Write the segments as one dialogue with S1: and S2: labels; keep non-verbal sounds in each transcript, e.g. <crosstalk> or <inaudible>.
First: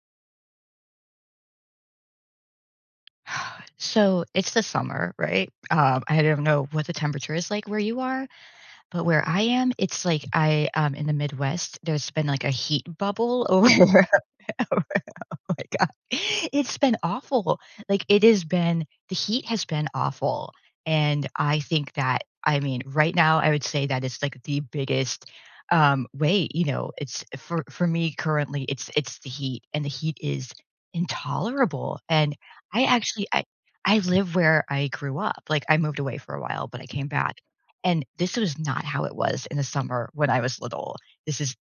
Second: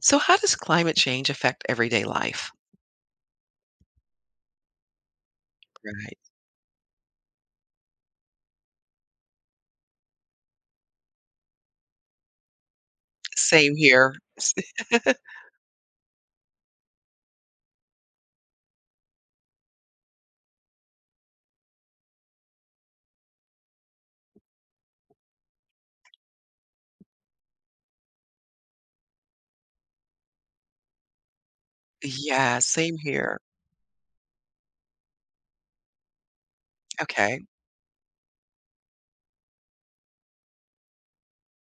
S1: So, how does climate change affect everyday life?
S2: <sighs> So it's the summer, right? Um,
S1: Right.
S2: I don't know what the temperature is like where you are, but where I am, it's like I in the Midwest, there's been like a heat bubble over.
S1: Same
S2: <laughs>
S1: here. S-
S2: <laughs> My god. It's been awful. Like, it has been the heat has been awful, and I think that, I mean, right now, I would say that it's, like, the biggest, way, you know, it's for me currently, it's the heat, and the heat is intolerable, and
S1: Yeah,
S2: I
S1: same
S2: actually,
S1: here.
S2: I live where I grew up, like, I moved away for a while, but I came back,
S1: Okay.
S2: and this was not how it was in the summer when I was little. This is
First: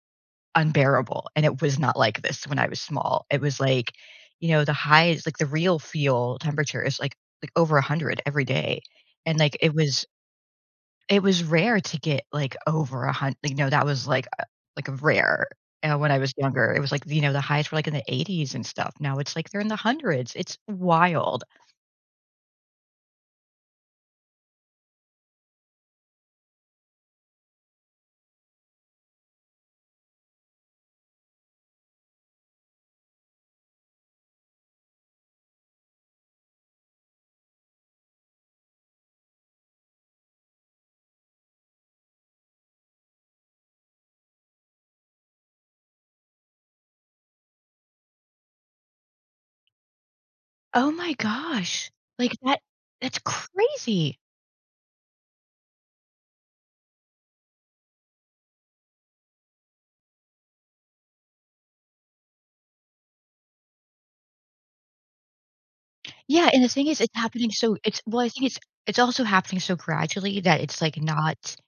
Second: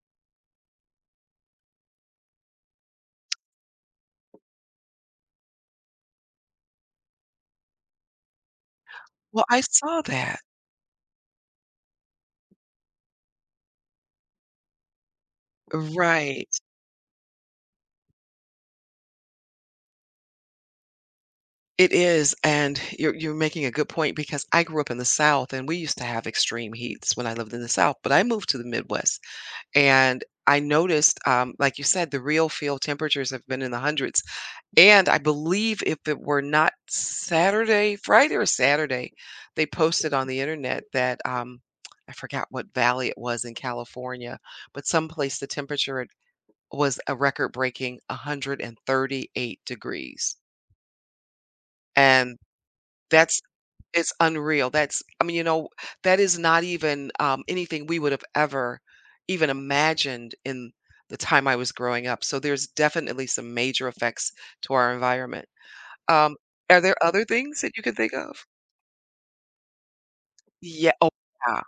S2: unbearable, and it was not like this when I was small. It was like, you know, the highs, like, the real feel temperature is, like, over 100 every day, and,
S1: Well,
S2: like,
S1: I
S2: it
S1: saw
S2: was
S1: that.
S2: it was rare to get, like, over a hundred. You know, that was, like, a, like, a rare, when I was
S1: Right.
S2: younger. It was, like, you know, the highs were, like, in the 80s and stuff. Now it's, like, they're in the hundreds. It's wild.
S1: It is. And you're making a good point because I grew up in the South and we used to have extreme heats when I lived in the South, but I moved to the Midwest and I noticed, like you said, the real field temperatures have been in the hundreds. And I believe if it were not Saturday, Friday or Saturday, they posted on the internet that, I forgot what valley it was in California, but someplace the temperature had was a record-breaking 138 degrees.
S2: Oh my gosh. Like,
S1: And
S2: that's
S1: that's It's
S2: crazy.
S1: unreal. That's I mean, you know, that is not even, anything we would have ever even imagined in the time I was growing up. So there's definitely some major effects to our environment. Um,
S2: Yeah, and the
S1: are
S2: thing is,
S1: there
S2: it's
S1: other
S2: happening
S1: things
S2: so
S1: that you can
S2: it's,
S1: think
S2: well, I
S1: of?
S2: think it's also happening so gradually that it's,
S1: Yeah.
S2: like,
S1: Oh,
S2: not...
S1: yeah.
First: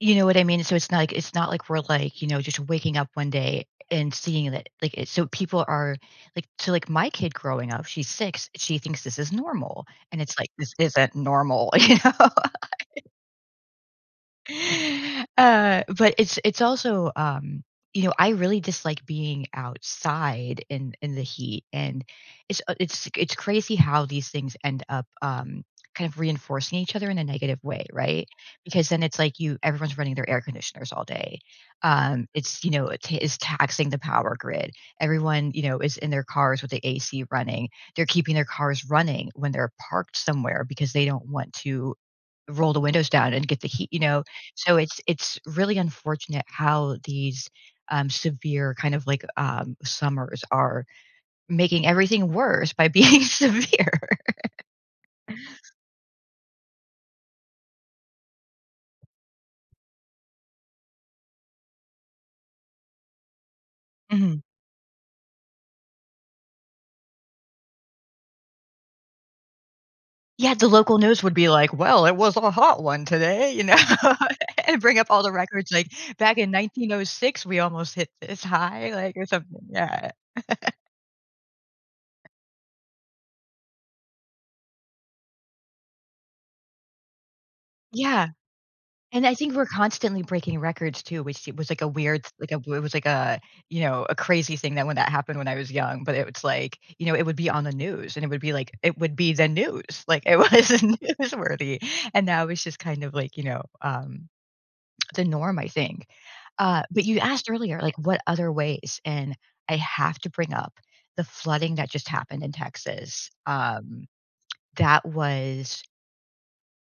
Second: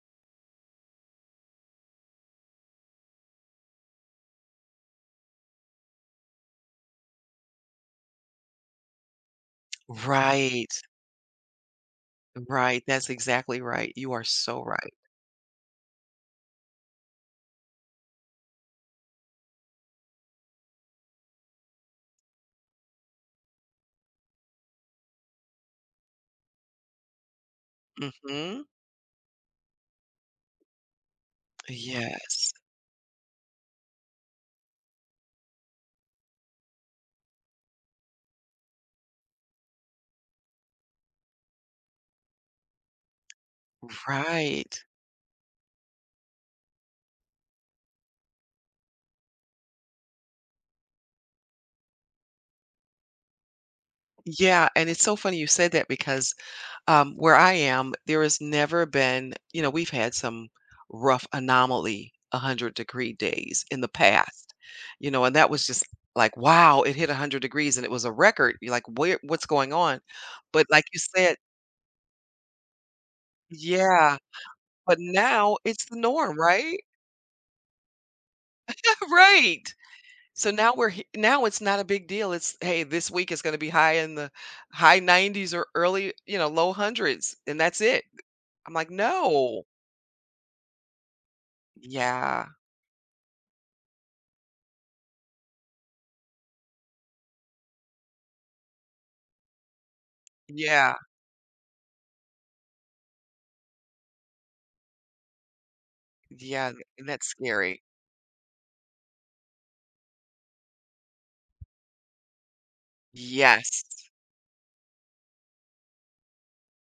S2: You know what I mean? So it's not like we're, like, you know, just waking up one day and seeing that, like, it's so people are, like, so, like, my kid growing up, she's 6, she thinks this is normal, and it's like, this
S1: Right.
S2: isn't normal, <laughs> you know?
S1: Right. That's exactly right. You are so right.
S2: <laughs> But it's also, you know, I really dislike being outside in the heat, and it's crazy how these things end up, kind of reinforcing each other in a negative way, right?
S1: Mhm.
S2: Because then it's like, you everyone's running their air conditioners all day.
S1: Yes.
S2: It's you know it ta- it's taxing the power grid. Everyone, you know, is in their cars with the AC running. They're keeping their cars running when they're parked somewhere because they don't want to roll the windows down and get the heat, you know? So
S1: Right.
S2: it's really unfortunate how these, severe, kind of like, summers are making everything worse by being <laughs> severe.
S1: Yeah, and it's so funny you said that because, where I am, there has never been. You know, we've had some rough anomaly 100-degree days in the
S2: Mhm.
S1: past, you know, and that was just like, "Wow, it hit 100 degrees and it was a record." You're like, "Where what's going on?"
S2: Yeah,
S1: But
S2: the
S1: like
S2: local
S1: you
S2: news would
S1: said.
S2: be like, "Well, it was a hot one today," you know? <laughs>
S1: Yeah.
S2: And
S1: But
S2: bring up all the
S1: now
S2: records,
S1: it's
S2: like,
S1: the norm,
S2: "Back in
S1: right?
S2: 1906, we almost hit this high,"
S1: <laughs>
S2: like, or something,
S1: Right.
S2: yeah.
S1: So now we're he now it's not a big deal. It's, "Hey, this week is gonna be high in the high 90s or early, you know, low hundreds, and that's it."
S2: Yeah.
S1: I'm like,
S2: And I think we're
S1: "No."
S2: constantly breaking records too, which, it was like a weird,
S1: Yeah.
S2: like a, it was like a, you know, a crazy thing that when that happened when I was young, but it was like, you know, it would be on the news, and it would be like, it would be the news, <laughs> like, it was <laughs>
S1: Yeah.
S2: newsworthy, and now it's just kind of like, you know, the norm, I think.
S1: Yeah,
S2: But
S1: and
S2: you
S1: that's
S2: asked earlier,
S1: scary.
S2: like, what other ways, and I have to bring up the flooding that just happened in Texas.
S1: Yes.
S2: That was...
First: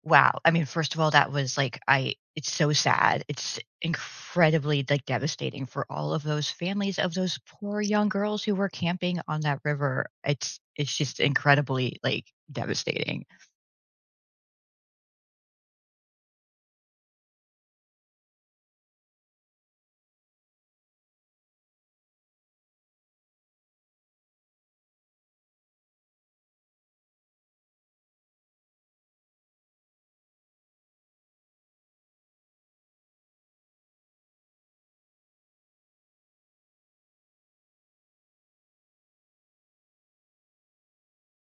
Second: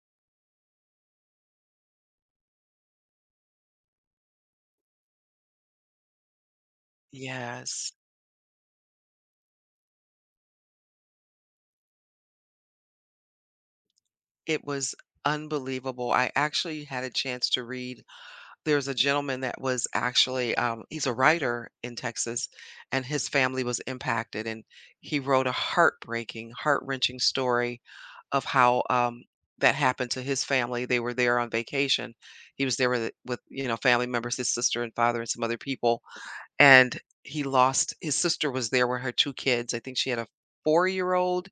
S2: wow. I mean, first of all, that was like, I it's so sad. It's incredibly, like, devastating for all of those families of those poor
S1: Yes.
S2: young girls who were camping on that river. It's just incredibly, like, devastating.
S1: It was unbelievable. I actually had a chance to read. There's a gentleman that was actually, he's a writer in Texas, and his family was impacted, and he wrote a heartbreaking, heart-wrenching story of how that happened to his family. They were there on vacation. He was there with you know family members, his sister and father, and some other people, and he lost. His sister was there with her two kids. I think she had a four-year-old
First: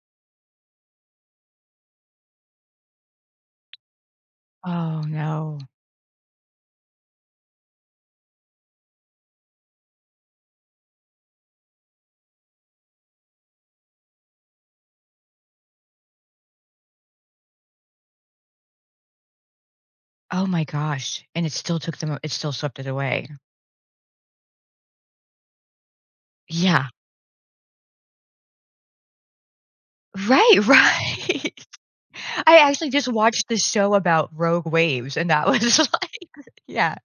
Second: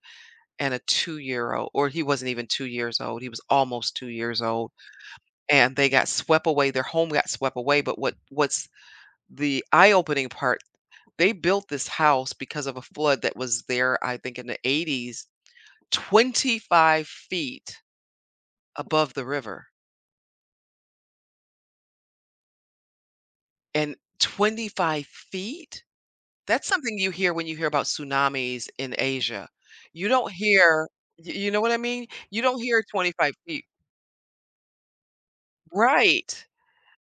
S1: and a two-year-old, or he wasn't even 2 years old. He was almost 2 years old
S2: Oh, no.
S1: and they got swept away, their home got swept away, but what's the eye-opening part, they built this house because of a flood that was there, I think, in the 80s, 25 feet above the river,
S2: Oh my gosh, and it still swept it away.
S1: and 25 feet? That's
S2: Yeah.
S1: something you hear when you hear about tsunamis in Asia. You don't
S2: Right,
S1: hear y you know
S2: right.
S1: what I mean?
S2: <laughs>
S1: You
S2: I
S1: don't hear
S2: actually just
S1: 25
S2: watched this
S1: feet.
S2: show about rogue waves, and that was <laughs> like,
S1: Right.
S2: yeah.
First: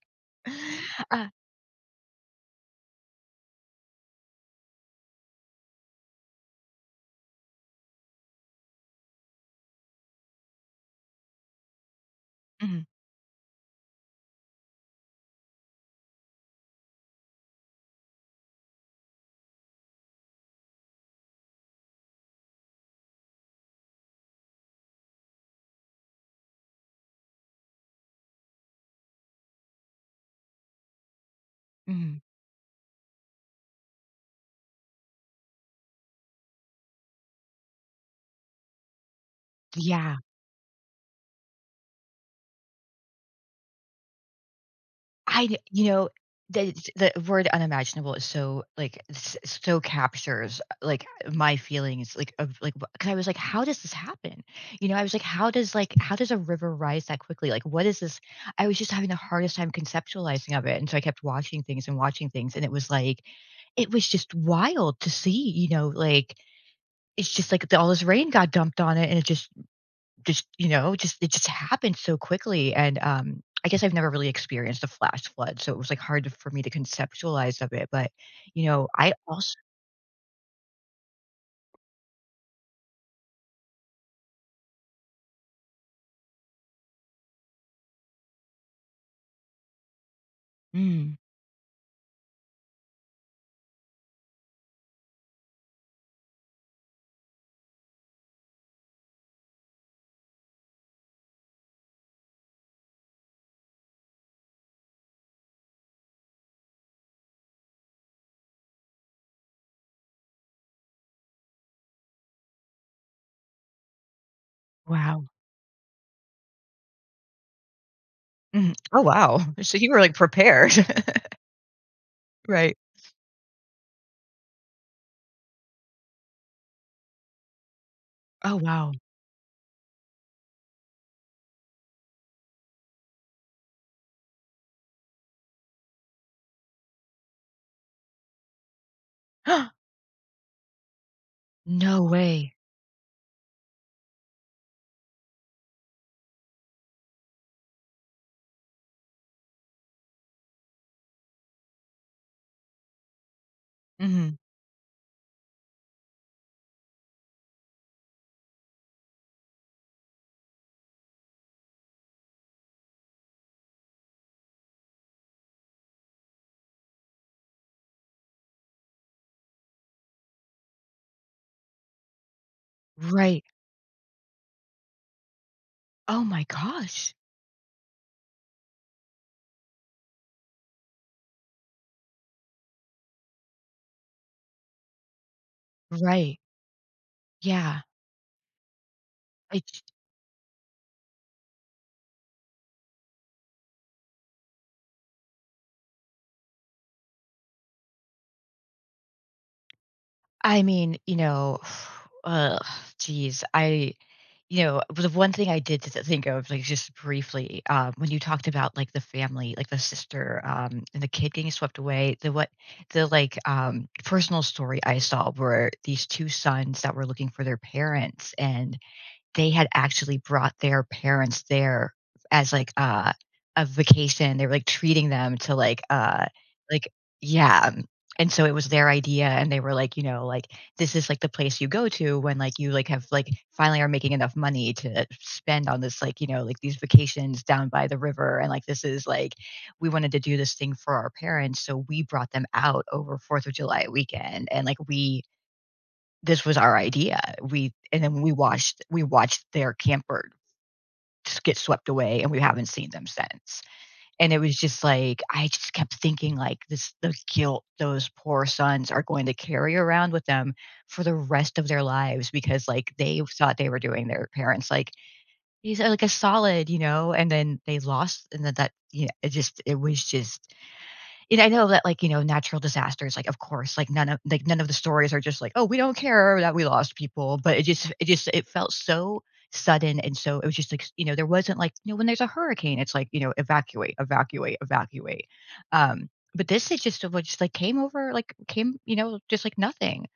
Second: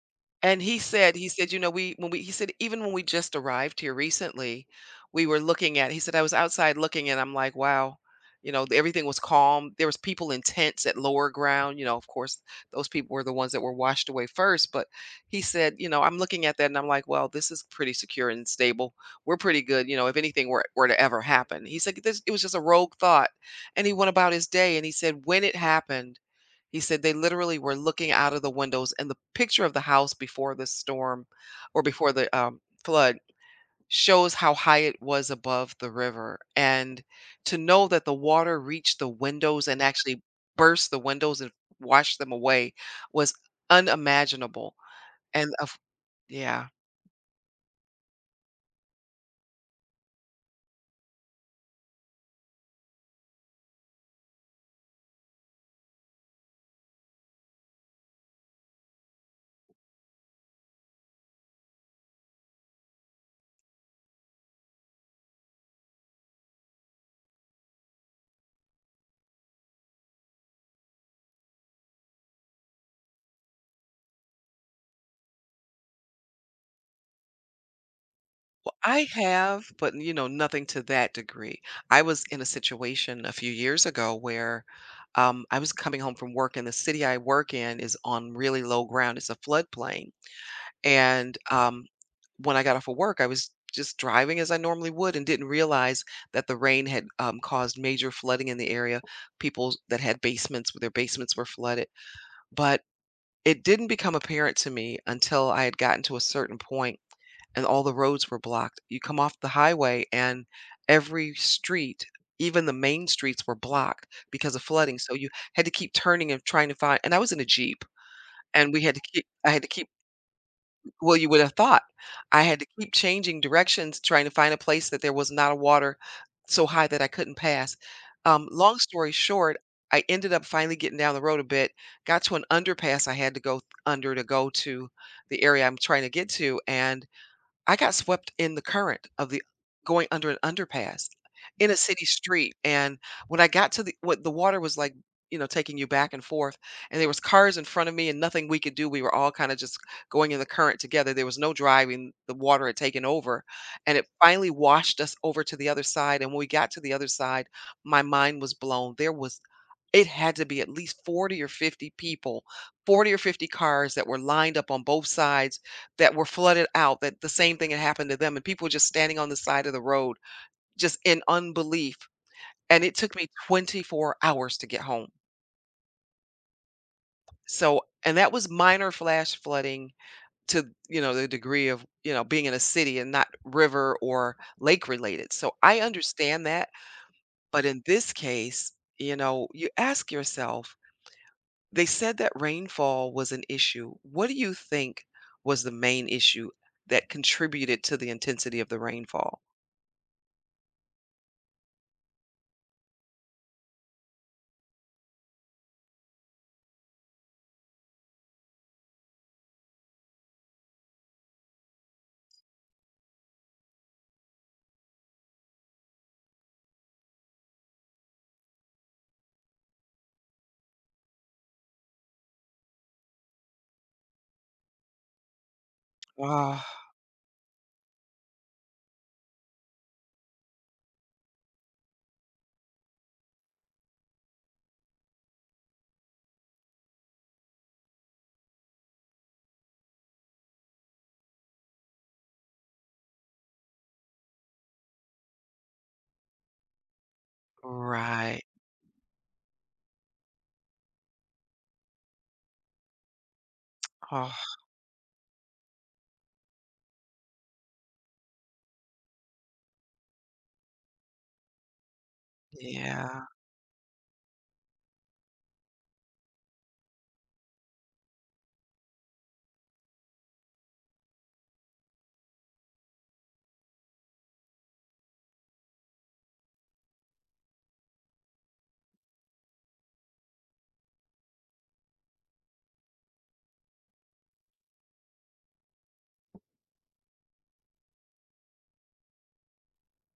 S1: And he said
S2: Uh,
S1: he said, "You know, we when we" he said, "Even when we just arrived here recently, we were looking at" he said, "I was outside looking and I'm like, wow, you know, everything was calm. There was people in tents at lower ground, you know, of course,
S2: mhm,
S1: those people were the ones that were washed away first, but he said, you know, I'm looking at that and I'm like, well, this is pretty secure and stable. We're pretty good, you know, if anything were to ever happen." He said, "This it was just a rogue thought." And he went about his day and he said, "When it happened, he said they literally were looking out of the windows, and the picture of the house before the storm or before
S2: mhm.
S1: the flood shows how high it was above the river. And to know that the water reached the windows and
S2: Yeah.
S1: actually burst the windows and washed them away was unimaginable.
S2: I
S1: And
S2: d
S1: of
S2: you know,
S1: yeah.
S2: the word unimaginable is so, like, s so captures, like, my feelings, like, of, like, wha 'cause I was like, "How does this happen?" You know, I was like, Like, how does a river rise that quickly? Like, what is this?" I was just having the hardest time conceptualizing of it, and so I kept watching things, and it was like, it was just wild to see, you know, like, it's just like, the all this rain got dumped on it, and it just, you know, just, it just happened so quickly, and, I guess I've never really experienced a flash flood, so it was, like, hard to for me to conceptualize of it, but, you know,
S1: I
S2: I also...
S1: have, but, you know, nothing to that degree. I was in a situation a few years ago where, I was coming home from work, and the city I work in is on really low ground, it's a floodplain,
S2: Mm,
S1: and, when I got off of work, I was just driving as I normally would and didn't realize that the rain had, caused major flooding in the area. People that had basements their basements were flooded, but it didn't become apparent to me until I had gotten to a certain point and all the roads were blocked. You come off the highway and every street, even the main streets were blocked because of flooding. So
S2: wow.
S1: you had to keep turning and trying to find, and I was in a Jeep and
S2: Mhm.
S1: we had to
S2: Oh,
S1: keep
S2: wow.
S1: I had
S2: <laughs>
S1: to
S2: So
S1: keep.
S2: you were, like, prepared. <laughs>
S1: Well, you would have thought. I had to
S2: Right.
S1: keep changing directions trying to find a place that there was not a water so high that I couldn't pass.
S2: Oh,
S1: Long
S2: wow.
S1: story short, I ended up finally getting down the road a bit, got to an underpass I had to go under to go to the area I'm trying to get to. And I got swept in the current of the
S2: <gasps>
S1: going under an underpass in a
S2: No
S1: city
S2: way.
S1: street, and when I got to the what the water was like, you know, taking you back and forth, and there was cars in front of me and nothing we could do. We were all kind of just going in the current together. There was no driving. The water had taken over, and it
S2: Mhm.
S1: finally washed us over to the other side. And when we got to the other side, my mind was blown. There was it had to be at least 40 or 50 people, 40 or 50 cars that were lined up on both sides that were flooded out, that the same thing had happened to them, and people were just standing on the side of the road, just in unbelief. And it took me
S2: Right.
S1: 24 hours to get home.
S2: Oh my gosh.
S1: So, and that was minor flash flooding to, you know, the degree of, you know, being in a city and not river or lake related. So I
S2: Right.
S1: understand that. But
S2: Yeah.
S1: in this case, you know, you ask yourself, they said that rainfall was an issue. What do you think was the main issue that contributed to the intensity of the rainfall?
S2: I mean, you know, <sighs> ugh, geez, the one thing I did think of, like, just briefly, when you talked about, like, the family, like, the sister, and the kid getting swept away, the what... The, like, personal story I saw were these two sons that were looking for their parents, and they had actually brought their parents there as, like, a vacation. They were, like, treating them to, like,
S1: Oh,
S2: like, yeah, and so it was their idea, and they were like, you know, like, "This is, like, the place you go to when, like, you, like, have, like, finally are making enough money to spend on this, like, you know, like, these vacations down by the river," and, like, "This is, like, we wanted to do this thing for our parents, so we brought them out over 4th of July weekend, and, like, we this was our idea. We And then we
S1: right.
S2: watched we watched their camper just get swept away, and we haven't seen them since." And
S1: Oh,
S2: it was just like, I just kept thinking, like, this the guilt those poor sons are going to carry around with them for the rest of their lives, because, like, they
S1: yeah.
S2: thought they were doing their parents, like, these are, like, a solid, you know, and then they lost, and then that, you know, it was just and I know that, like, you know, natural disasters, like, of course, like, none of the stories are just like, "Oh, we don't care that we lost people," but it felt so sudden, and so it was just like, you know, there wasn't, like, you know, when there's a hurricane, it's like, you know, evacuate, evacuate, evacuate. Um, but this is just it was just, like, came over, like, came, you know, just like nothing.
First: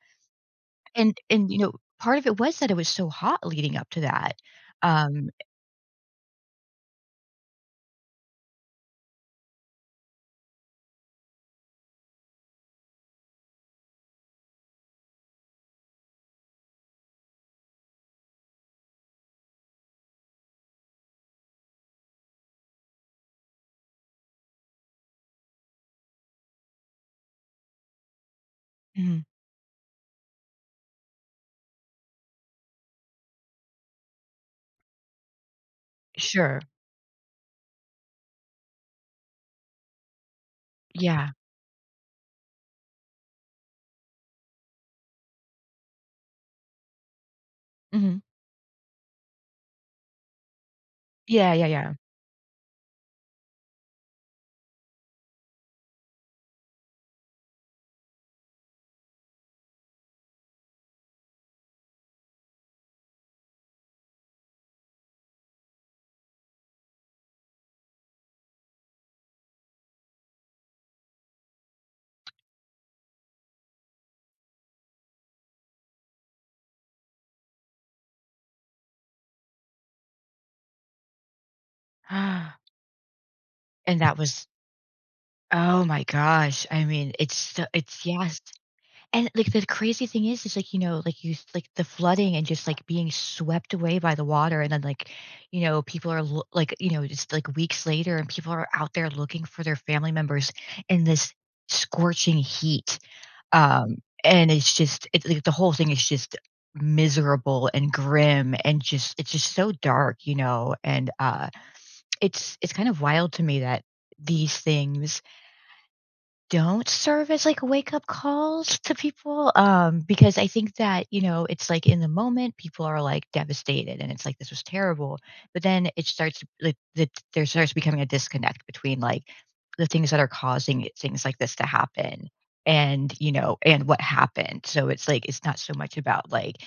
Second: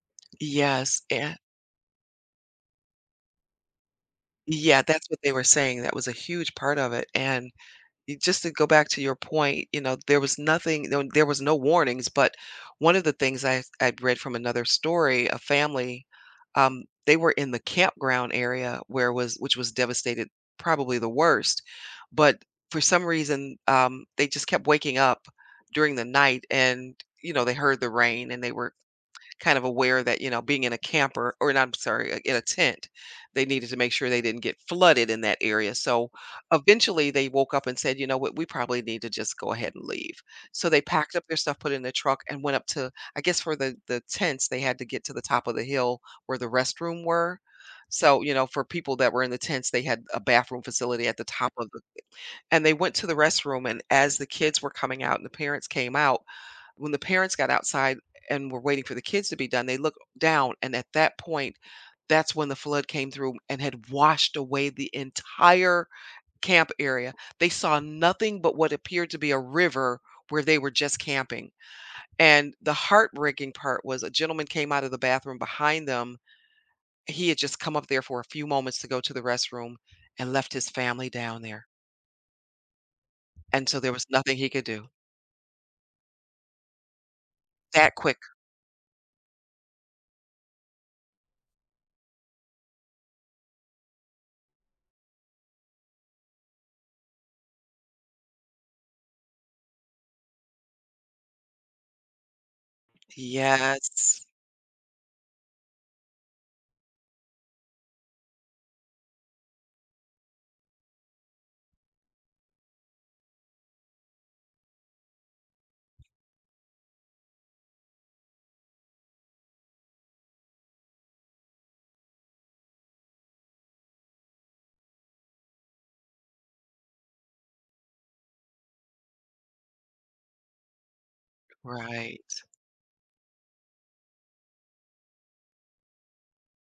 S1: Yes,
S2: And
S1: and
S2: and, you know, part of it was that it was so hot leading up to that.
S1: yeah, that's what
S2: Um
S1: they were saying. That was a huge part of it, and Y just to go back to your point, you know, there was nothing no there was no warnings, but one of the things I read from another story, a family, they were in the campground area where was which was devastated, probably the worst, but for some reason, they just kept waking up during the night and, you know, they heard the rain and they were
S2: Mhm.
S1: kind of aware that, you know, being in a camper or not, I'm sorry, in a tent, they needed to make sure they didn't get flooded in that area. So
S2: Sure.
S1: eventually they woke up and said, you know what, we probably need to just go ahead and leave. So they packed up
S2: Yeah.
S1: their stuff, put it in the truck, and went up to, I guess for the tents, they had to get to the top of the hill where the restroom were.
S2: Mhm.
S1: So, you know, for people that were in the tents, they had a bathroom facility at the top
S2: Yeah, yeah,
S1: of the,
S2: yeah.
S1: and they went to the restroom and as the kids were coming out and the parents came out, when the parents got outside and were waiting for the kids to be done, they looked down, and at that point, that's when the flood came through and had washed away the entire camp area. They saw nothing but what appeared to be a river where they were just camping. And the heartbreaking part was a gentleman came out of the bathroom behind them. He had just come up there for a few moments to go to the restroom and left his family down there.
S2: <gasps>
S1: And so
S2: <sighs>
S1: there
S2: And
S1: was
S2: that
S1: nothing
S2: was...
S1: he could do.
S2: oh my gosh. I mean, it's so...
S1: That
S2: it's...
S1: quick.
S2: yes. And, like, the crazy thing is, like, you know, like, you like, the flooding and just, like, being swept away by the water, and then, like, you know, people are loo like, you know, just, like, weeks later, and people are out there looking for their family members in this scorching heat. Um,
S1: Yes.
S2: and it's, like, the whole thing is just miserable and grim, and just, it's just so dark, you know? And, it's kind of wild to me that these things don't serve as, like, wake up calls to people, because I think that, you know, it's like, in the moment, people are, like, devastated, and it's like, this was terrible, but then it starts like the, there starts becoming a disconnect between, like, the things that are causing it, things like this to happen,
S1: Right.
S2: and you know and what happened, so it's like, it's not so much about, like,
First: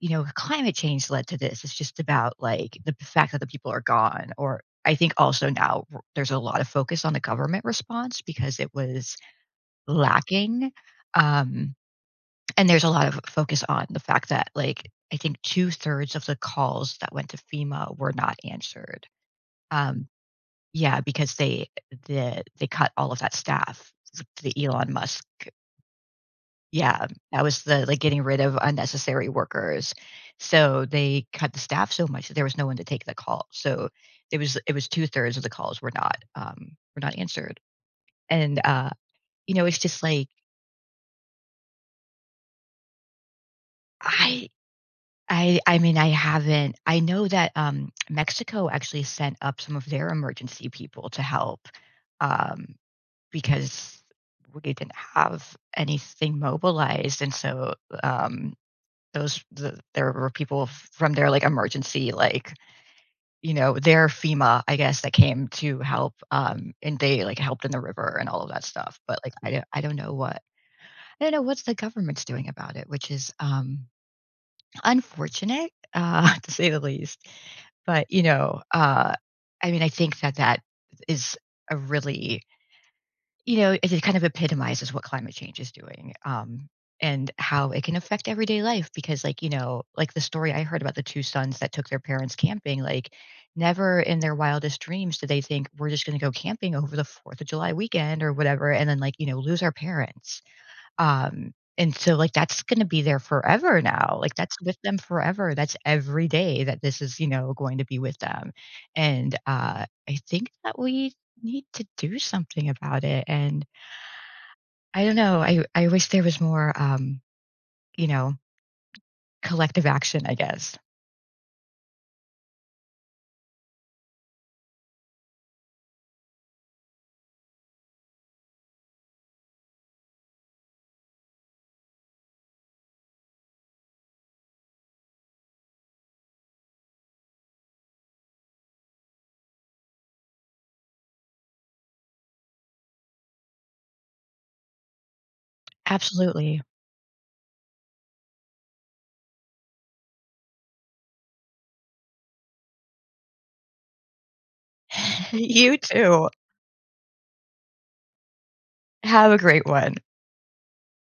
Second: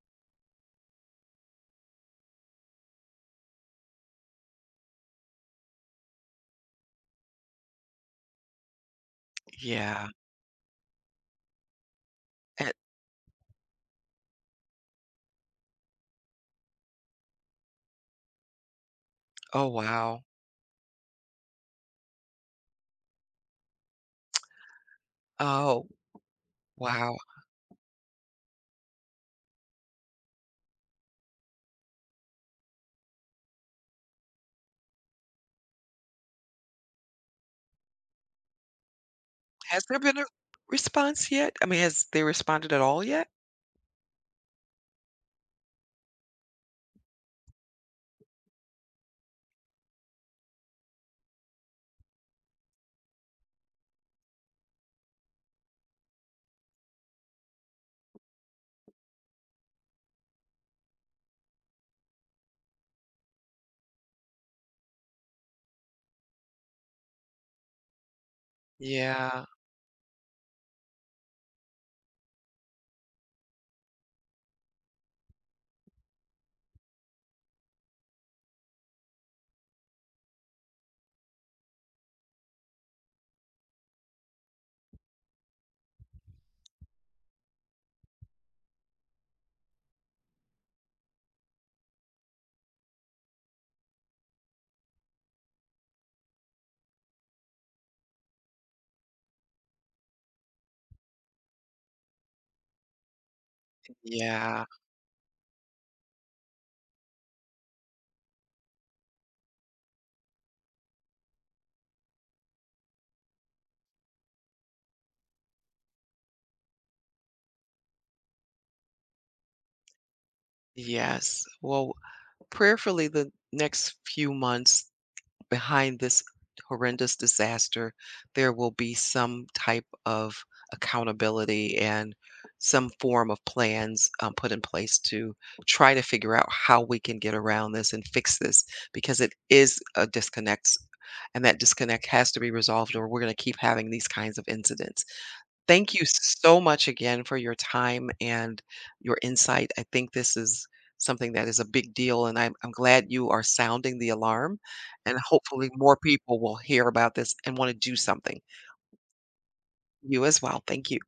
S2: you know, climate change led to this, it's just about, like, the fact that the people are gone. Or I think also now, there's a lot of focus on the government response because it was
S1: Yeah.
S2: lacking. Um, and there's a lot of focus on the fact that, like, I think two-thirds thirds of the calls that went to FEMA were not answered.
S1: Oh,
S2: Um,
S1: wow.
S2: yeah, because they cut all of that staff, the Elon Musk,
S1: Oh,
S2: yeah,
S1: wow.
S2: that was the like, getting rid of unnecessary workers. So they cut the staff so much that there was no one to take the call. So it was two-thirds thirds of the calls were not answered. And, you know, it's
S1: Has there
S2: just
S1: been a
S2: like,
S1: response yet? I mean, has they responded at all yet?
S2: I I mean, I haven't. I know that, Mexico actually sent up some of their emergency people to help, um, because we didn't have anything mobilized, and so, um, those the there were people f from their, like, emergency, like, you know, their FEMA, I guess, that came to help, and they, like, helped in the river and all of that stuff, but, like,
S1: Yeah,
S2: I don't know what's the government's doing about it, which is, unfortunate, <laughs> to say the least. But, you know, I mean, I think that is a really, you know, it kind of epitomizes what climate change is doing, and how it can affect everyday life because, like, you know, like the story I heard about the two sons that took their parents camping, like, never in their wildest dreams did they think, "We're just gonna go camping over the 4th of July weekend," or whatever, and then, like, you know, lose our parents. And so, like, that's gonna be there forever now, like, that's
S1: yeah,
S2: with them forever, that's every day that this is, you know, going to be with them, and, I think that we need to do something about it, and I don't know, I wish there was more, you know, collective action, I guess.
S1: yes. Well, prayerfully, the next few months, behind this horrendous disaster, there will be some type of accountability and some form of plans put in place to try to figure out how we can get around this and fix this because it is a disconnect and that disconnect has to be resolved or we're going to keep having these kinds of incidents. Thank you so
S2: Absolutely.
S1: much again for your time and your insight. I think this is something that is a big deal, and I'm glad you are sounding the alarm, and
S2: <laughs>
S1: hopefully
S2: You
S1: more
S2: too.
S1: people will hear about this and want to do something.
S2: Have a great one.
S1: You as well. Thank you.